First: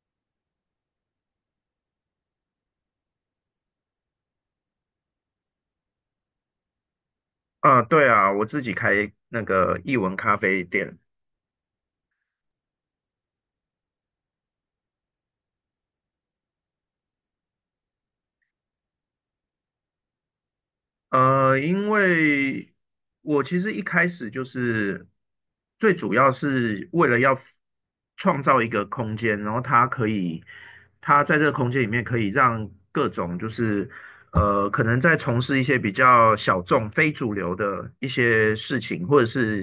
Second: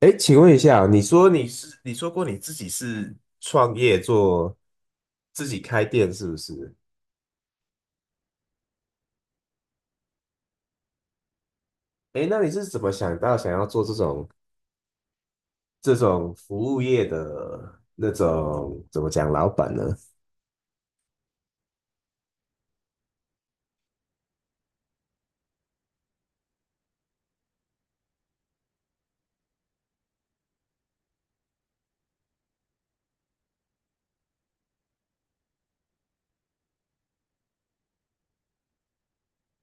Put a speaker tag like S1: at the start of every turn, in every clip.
S1: 哎，请问一下，你说过你自己是创业做自己开店是不是？
S2: 啊，对啊，我自己开那个译文咖啡店。
S1: 哎，那你是怎么想到想要做这种服务业的那种怎么讲老板呢？
S2: 因为我其实一开始就是最主要是为了要创造一个空间，然后他可以，他在这个空间里面可以让各种就是可能在从事一些比较小众、非主流的一些事情，或者是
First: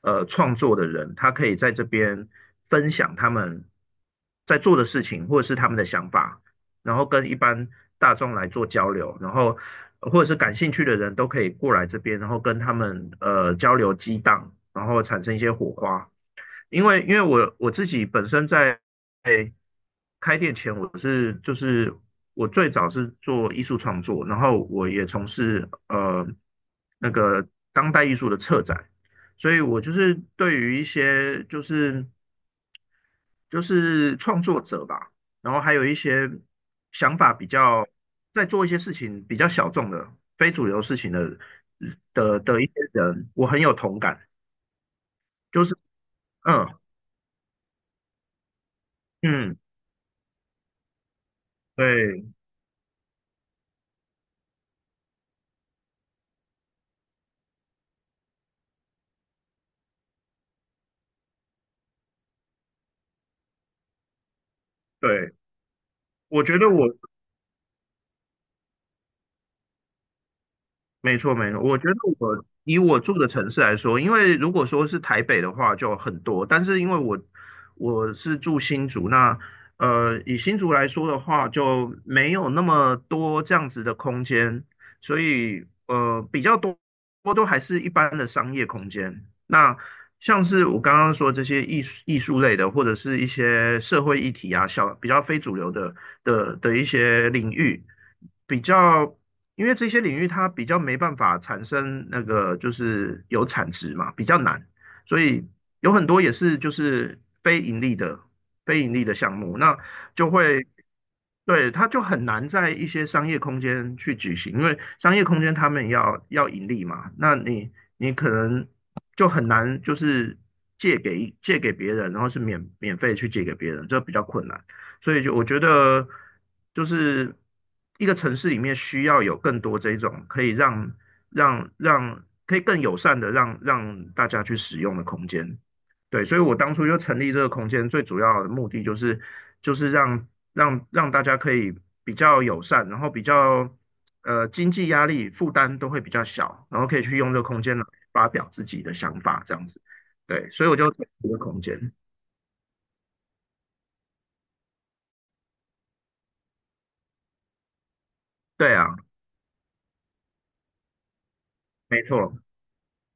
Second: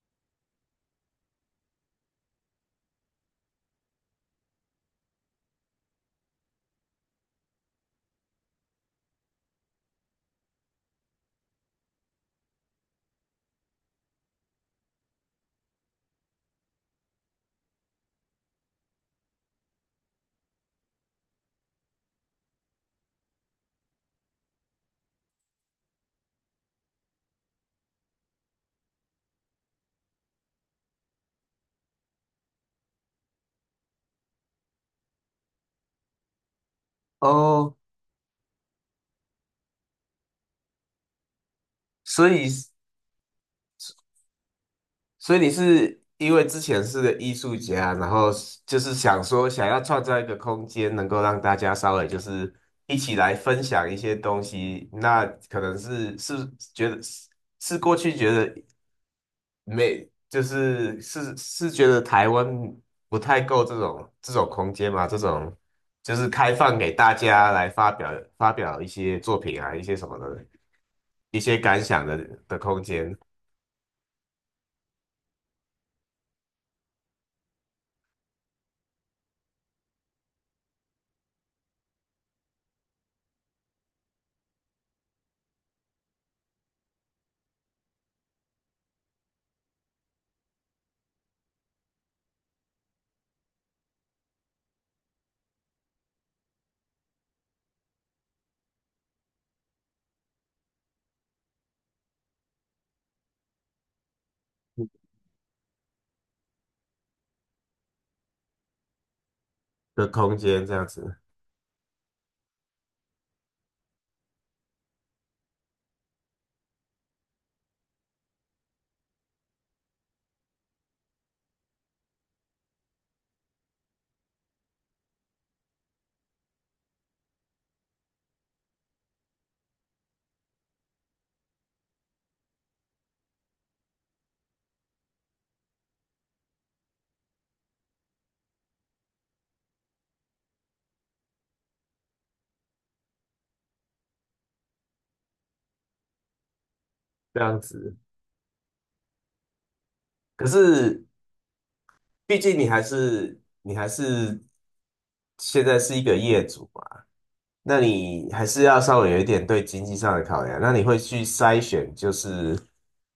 S2: 创作的人，他可以在这边分享他们在做的事情，或者是他们的想法。然后跟一般大众来做交流，然后或者是感兴趣的人都可以过来这边，然后跟他们交流激荡，然后产生一些火花。因为我自己本身在开店前，就是我最早是做艺术创作，然后我也从事那个当代艺术的策展，所以我就是对于一些就是创作者吧，然后还有一些想法比
S1: 哦，
S2: 较在做一些事情比较小众的、非主流事情的
S1: 所
S2: 的
S1: 以
S2: 的一些人，我很有同感。
S1: 所以你
S2: 就是
S1: 是因为之
S2: 嗯
S1: 前是个艺术家，然后就是想说
S2: 嗯，
S1: 想要创造一个空间，能够让大家稍微就
S2: 对
S1: 是一起来分享一些东西，那可能是觉得是过去觉得没，就是是觉得台湾不太够这种空间嘛，这
S2: 对，
S1: 种就是
S2: 我
S1: 开
S2: 觉得
S1: 放
S2: 我
S1: 给大家来发表一些作品啊，一些什么的，
S2: 没错，
S1: 一
S2: 没
S1: 些
S2: 错。我
S1: 感
S2: 觉得
S1: 想的
S2: 我
S1: 的
S2: 以
S1: 空
S2: 我
S1: 间
S2: 住的城市来说，因为如果说是台北的话就很多，但是因为我是住新竹，那以新竹来说的话，就没有那么多这样子的空间，所以比较多都还是一般的商业空间。那像是我刚刚说这些艺术类的，或者是一些社会议题啊，比较非主流的一些领域。比较因为这些领域它比较没办法产生那个就是有产值嘛，比较难，所以有很多也是就是非盈利的项目，那就会
S1: 这样子
S2: 对它就很难在一些商业空间去举行，因为商业空间他们要盈利嘛，那你可能就很难就是借给别人，然后是免费去借给别人，这比较困难。所以就我觉得，就是一个城市里面需要有更多这种可以让可以更友善的让大家去使用的空间。对，所以我当初就成立这个空间，最主要的目的就是让大家可以比较友善，然后比较经济压力负担都会比较小，然后可以去用
S1: 这
S2: 这个
S1: 样
S2: 空间来
S1: 子。
S2: 发表自己的想法，这样子。
S1: 可
S2: 对，所以我就成
S1: 是
S2: 立这个空间。
S1: 毕竟你还是现在是一个业主嘛。那你还是
S2: 对
S1: 要
S2: 啊，
S1: 稍微有一点对经济上的考量。那你会去筛选，
S2: 没
S1: 就
S2: 错。
S1: 是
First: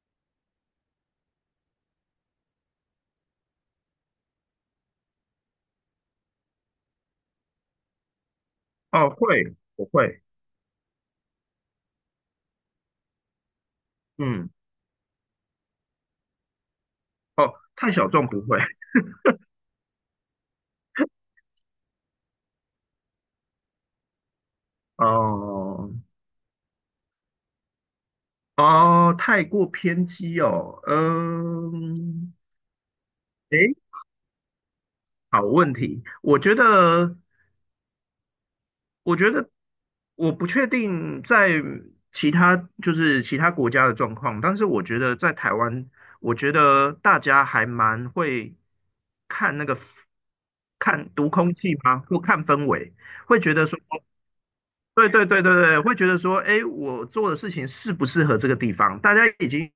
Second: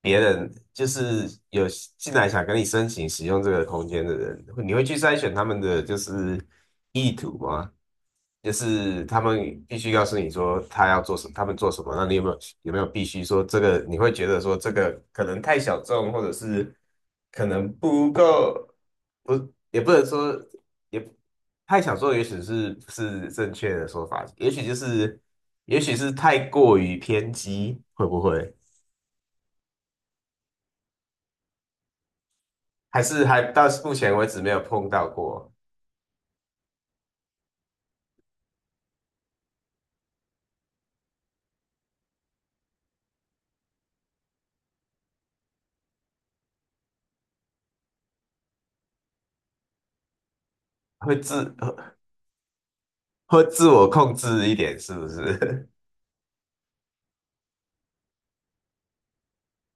S1: 别人就是有进来想跟你申请使用这个空间的人，你会去筛选他们的就是意图吗？就是
S2: 哦，
S1: 他
S2: 会，
S1: 们必
S2: 我
S1: 须告诉
S2: 会。
S1: 你说他要做什么，他们做什么，那你有没有必须说这个？你会觉得
S2: 嗯，
S1: 说这个可能太小众，或者是可
S2: 哦，
S1: 能
S2: 太小
S1: 不
S2: 众不
S1: 够，
S2: 会，
S1: 不也不能说也太小众，也许是不是正确的说法，也
S2: 哦
S1: 许是太过于偏激，会不会？
S2: 哦，太过偏激哦，嗯，
S1: 还到
S2: 诶，
S1: 目前为止没有碰到
S2: 好
S1: 过，
S2: 问题，我觉得，我觉得我不确定在其他国家的状况，但是我觉得在台湾，我觉得大家还蛮会看那个看
S1: 会
S2: 读
S1: 自
S2: 空气吗？或看氛围，会
S1: 会
S2: 觉得
S1: 自
S2: 说，
S1: 我控制一点，是不
S2: 对对对对
S1: 是？
S2: 对，会觉得说，哎，我做的事情适不适合这个地方？大家已经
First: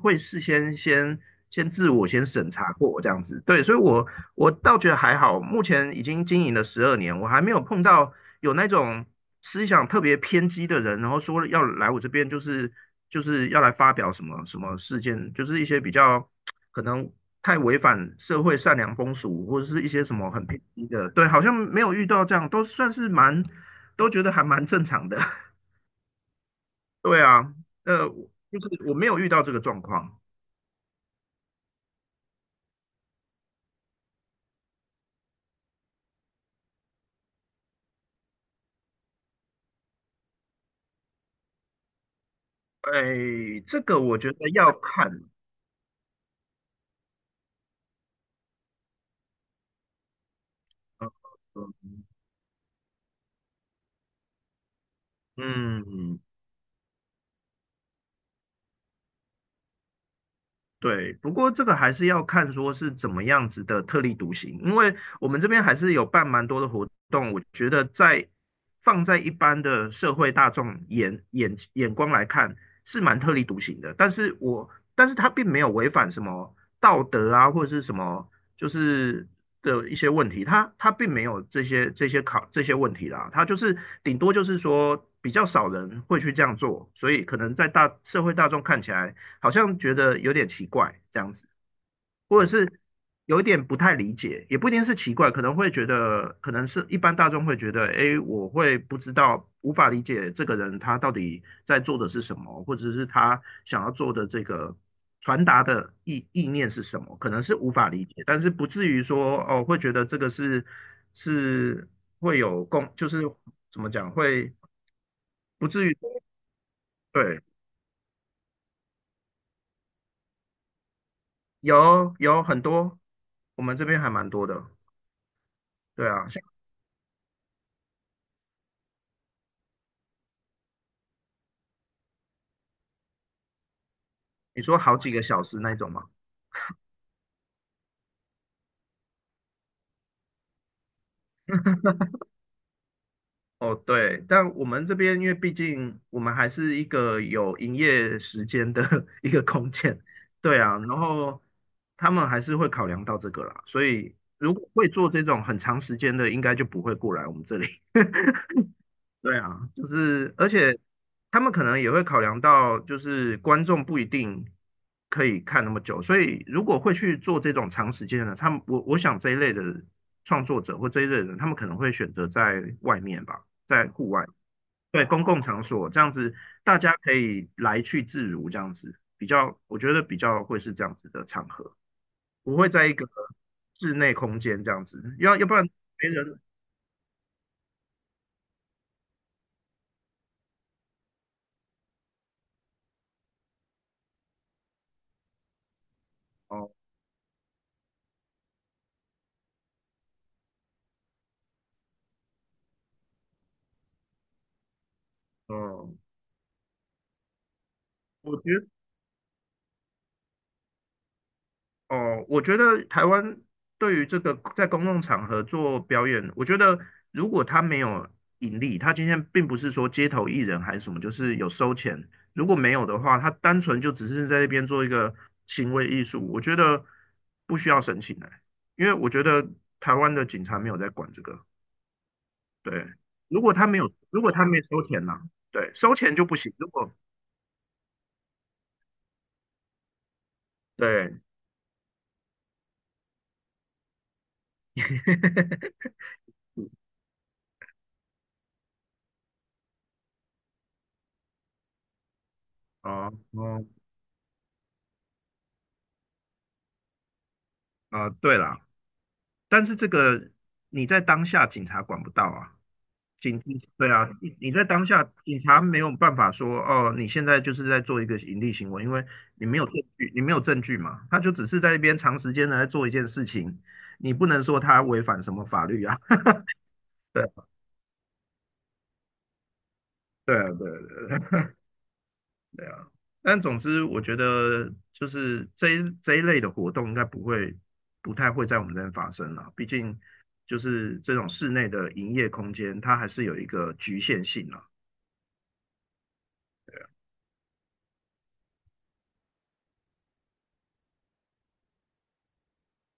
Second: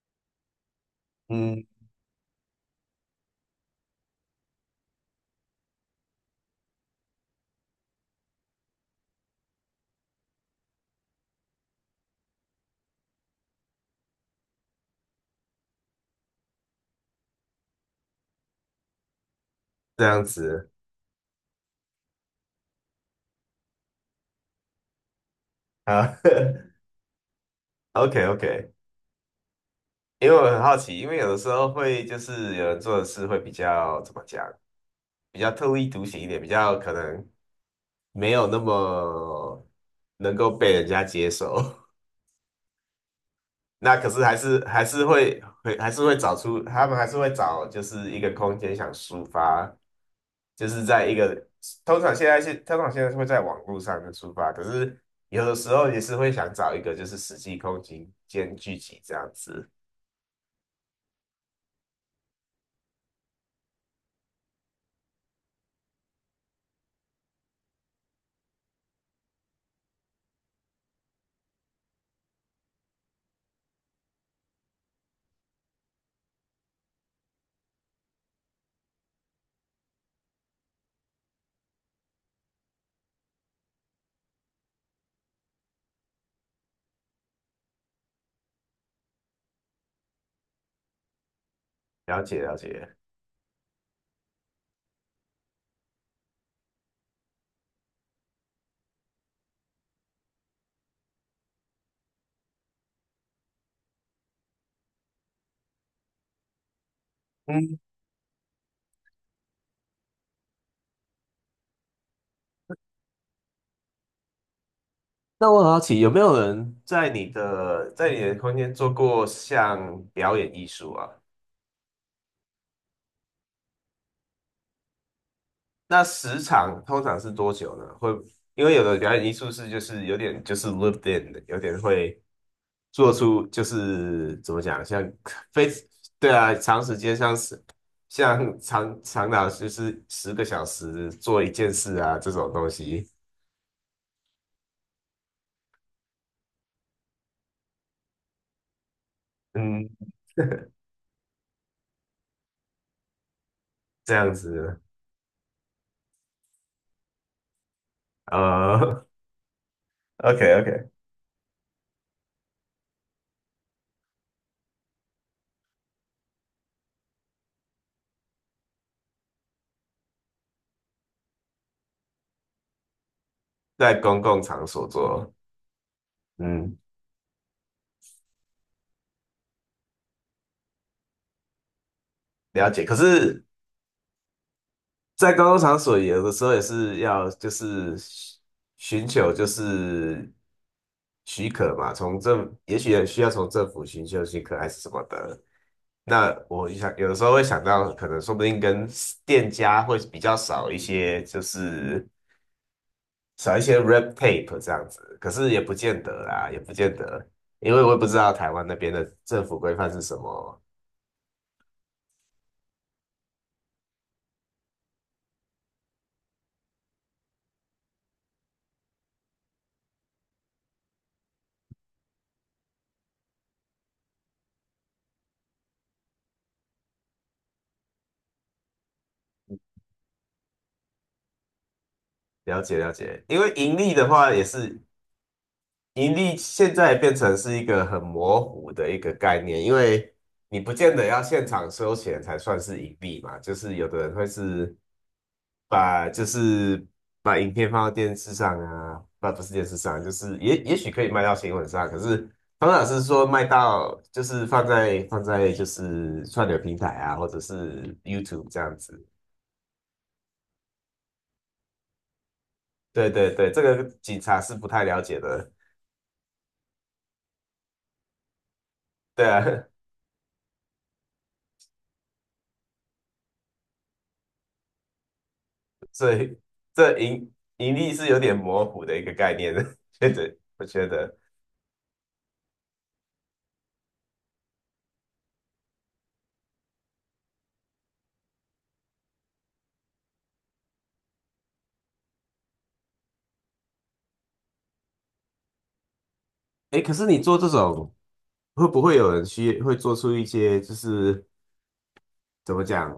S2: 会事先先
S1: 嗯，
S2: 先自我先审查过这样子，对，所以我倒觉得还好，目前已经经营了12年，我还没有碰到有那种思想特别偏激的人，然后说要来我这边就是要来发表什么什么事件，就是一些比较可能太违反社会善良风俗，或者是一
S1: 这
S2: 些什
S1: 样
S2: 么很偏
S1: 子
S2: 激的，对，好像没有遇到这样，都算是蛮。都觉得还蛮正常的。
S1: 啊。
S2: 对啊，呃，
S1: OK
S2: 就
S1: OK,
S2: 是我没有遇到这个状况。
S1: 因为我很好奇，因为有的时候会就是有人做的事会比较怎么讲，比较特立独行一点，比较可能没有那么能够被人家接受。
S2: 哎，这
S1: 那
S2: 个
S1: 可
S2: 我
S1: 是
S2: 觉
S1: 还
S2: 得
S1: 是
S2: 要
S1: 还是
S2: 看，
S1: 会还是会找出他们还是会找就是一个空间想抒发，就是在
S2: 呃
S1: 一个通
S2: 嗯。
S1: 常现在是通常现在是会在网络上面抒发，可是有的时候也是
S2: 嗯，
S1: 会想找一个就是实际空间聚集这样子。
S2: 对，不过这个还是要看说是怎么样子的特立独行，因为我们这边还是有办蛮多的活动，我觉得在放在一般的社会大众眼光来看是蛮特立独行的，但是他并没有违反什么道德啊或者是什么就是的一些问题，他并没有这些问题啦，他就是顶多就是说比较少人会去这样做，所以可能在大社会大众看起来，好像觉得有点奇怪这样子，
S1: 了
S2: 或
S1: 解
S2: 者
S1: 了
S2: 是
S1: 解。
S2: 有一点不太理解，也不一定是奇怪，可能会觉得，可能是一般大众会觉得，哎，我会不知道，无法理解这个人他到底在做的是什么，或者是他想要做的这个传达的意念是什么，可能是无
S1: 嗯。
S2: 法理解，但是不至于说哦，会觉得这个是会有共，就是怎么讲，会
S1: 那我
S2: 不
S1: 很好
S2: 至于，
S1: 奇，有没有人在你
S2: 对，
S1: 的在你的空间做过像表演艺术啊？
S2: 有很多，我们这边还蛮多的。
S1: 那
S2: 对啊，
S1: 时
S2: 像
S1: 长通常是多久呢？会，因为有的表演艺术就是有点就是 lived in 的，有点会做出就是怎么
S2: 你说
S1: 讲，
S2: 好
S1: 像
S2: 几个小时
S1: 非
S2: 那种嘛。
S1: 对啊，长时间像长达就是10个小时做一件事啊这种东西，
S2: 哦，对，但我们这边因为毕竟我们还是一个有营业时间的 一个空
S1: 嗯，
S2: 间，对啊，然后他们还是会考量到这个啦，所
S1: 这
S2: 以
S1: 样
S2: 如果
S1: 子，
S2: 会做这种很长时间的，应该就不会过来我们这里。
S1: 呃
S2: 对啊，就
S1: o
S2: 是
S1: k
S2: 而
S1: o k
S2: 且他们可能也会考量到，就是观众不一定可以看那么久，所以如果会去做这种长时间的，他们我我想这一类的创作者或这一类的人，他们可能会选择在外面吧，在
S1: 在
S2: 户
S1: 公
S2: 外，
S1: 共场所
S2: 对，公
S1: 做，
S2: 共场所这样子，
S1: 嗯。
S2: 大家可以来去自如，这样子比较，我觉得比较会是这样子的场合，不会
S1: 了解，
S2: 在一
S1: 可
S2: 个
S1: 是
S2: 室内空间这样子，
S1: 在
S2: 要
S1: 公
S2: 要不
S1: 共
S2: 然
S1: 场所
S2: 没
S1: 有的
S2: 人
S1: 时候也是要就是寻求就是许可嘛，也许也需要从政府寻求许可还是什么的。那我
S2: 哦
S1: 想有的时候会想到，可能说不定跟店家会比较少一些，就是少一些 red tape 这样子。可是也不
S2: 哦。
S1: 见得啦，也不见得，因为我也不知道
S2: 我觉
S1: 台湾
S2: 得。
S1: 那边的政府规范是什么。
S2: 哦，我觉得台湾对于这个在公共场合做表演，我觉得如果他没有盈利，他今天并不是说街头艺人还是什么，就是有收钱。如果没有的话，他单纯就只是在那边做一个行为艺术，我觉得不需要申请的，因为我觉得台湾的警察没有在管这个。
S1: 了解
S2: 对，
S1: 了解，因为
S2: 如果他没收钱呢、对，收
S1: 盈
S2: 钱就
S1: 利
S2: 不行。
S1: 现在变成是一个很模糊的一个概念，因为你不见得
S2: 对，
S1: 要现场收钱才算是盈利嘛，就是有的人会是 把就是把影片放到电视上啊，不是电视上，就是也许可以卖到新闻上，可是方老师
S2: 哦
S1: 说卖
S2: 哦
S1: 到就是放在就是串流平台啊，或者是
S2: 啊，对
S1: YouTube 这
S2: 啦。
S1: 样子，
S2: 但是这个你在当下警察管不到啊，
S1: 对对
S2: 警
S1: 对，这个
S2: 对啊，
S1: 警
S2: 你
S1: 察
S2: 你
S1: 是
S2: 在
S1: 不太
S2: 当
S1: 了
S2: 下
S1: 解
S2: 警
S1: 的，
S2: 察没有办法说哦，你现在就是在做一个盈利行为，因为
S1: 对啊，
S2: 你没有证据嘛，他就只是在那边长时间的在做一件事情，你不能说他违反什么法律啊，
S1: 所 以这
S2: 对
S1: 盈
S2: 啊
S1: 盈利是有点模糊的一个概念的，
S2: 对啊
S1: 我
S2: 对啊
S1: 觉得。
S2: 对啊对啊，但总之我觉得就是这一类的活动应该不太会在我们这边发生了，毕竟就是这种室内的营业空间，它还是有一个局限性啊。
S1: 哎，可是你做这种，会不会有人会做出一些就是怎么讲，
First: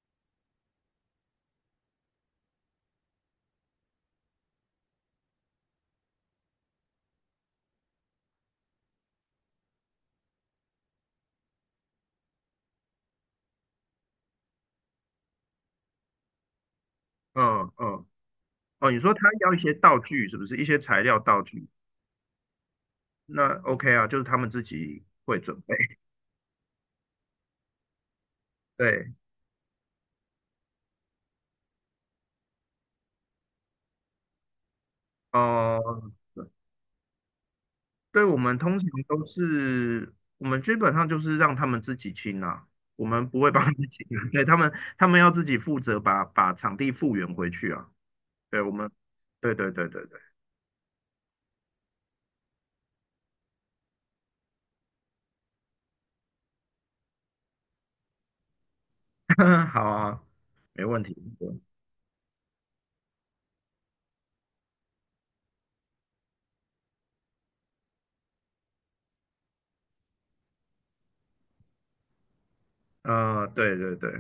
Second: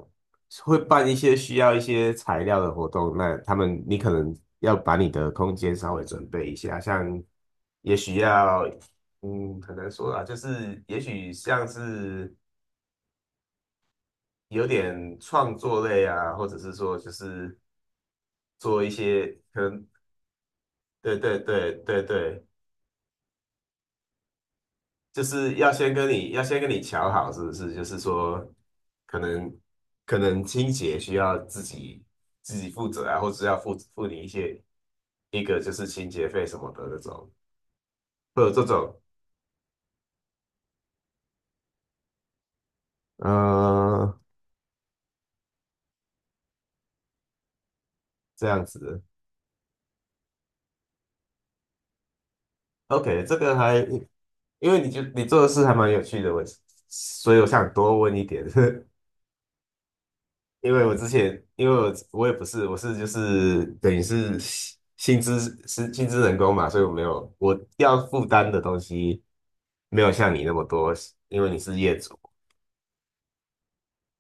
S1: 会办一些需要一些材料的活动？那你可能要把你的空间稍微准备一下，像也许要，很难说啊，就是也许像是有点创作类啊，或者是说就是
S2: 嗯嗯，
S1: 做一
S2: 哦，你说他
S1: 些
S2: 要一
S1: 可
S2: 些
S1: 能，
S2: 道具是不是？一些材
S1: 对
S2: 料
S1: 对
S2: 道具，
S1: 对对对。
S2: 那 OK 啊，就是他们自己
S1: 就
S2: 会
S1: 是
S2: 准备。
S1: 要先跟你瞧好，是不是？就是说，
S2: 对，
S1: 可能可能清洁需要自己负责啊，或者是要付你一个就是清
S2: 哦、
S1: 洁费什么的那种，
S2: 对，我
S1: 会有
S2: 们
S1: 这
S2: 通常
S1: 种
S2: 都是，我们基本上就是让他们自己清啊，我们不会帮他己们清
S1: 嗯
S2: 啊，对，他们要自己负责把场地复原回去啊。
S1: 这
S2: 对，
S1: 样
S2: 我
S1: 子
S2: 们，
S1: 的。
S2: 对对对对对，
S1: OK,这个还因为你做的事还蛮有趣的，所以我想多问一点。
S2: 好啊，
S1: 因为
S2: 没
S1: 我
S2: 问
S1: 之
S2: 题。
S1: 前，因为我也不是，我是就是等于是薪资是薪资人工嘛，所以我没有我要负担的东西没有像你那么多，因为你是业主，
S2: 嗯，对对对，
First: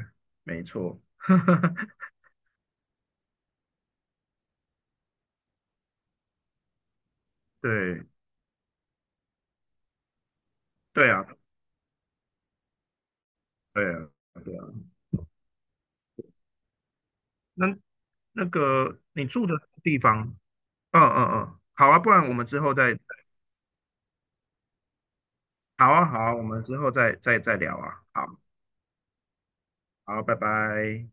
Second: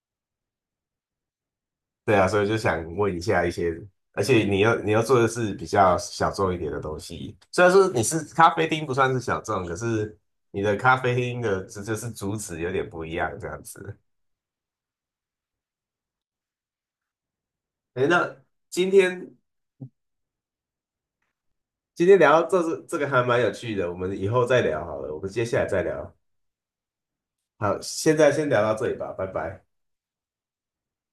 S2: 没错，
S1: 对啊，所以就想问一下一些，而且你要做的是比较小众一点的东西，虽然说你
S2: 对
S1: 是咖啡厅不算是小众，可是你的咖
S2: 对
S1: 啡
S2: 啊，
S1: 厅的这就是主旨有点不一样这样
S2: 对
S1: 子。
S2: 啊，对啊。那
S1: 哎，那
S2: 那
S1: 今
S2: 个你
S1: 天
S2: 住的地方，嗯嗯嗯，好啊，
S1: 今
S2: 不
S1: 天
S2: 然我
S1: 聊
S2: 们
S1: 到
S2: 之后
S1: 这
S2: 再，
S1: 这个还蛮有趣的，我们以后再聊好了，我们接下来再
S2: 好啊
S1: 聊。
S2: 好啊，我们之后再聊
S1: 好，
S2: 啊，
S1: 现
S2: 好，
S1: 在先聊到这里吧，拜拜。
S2: 好，拜拜。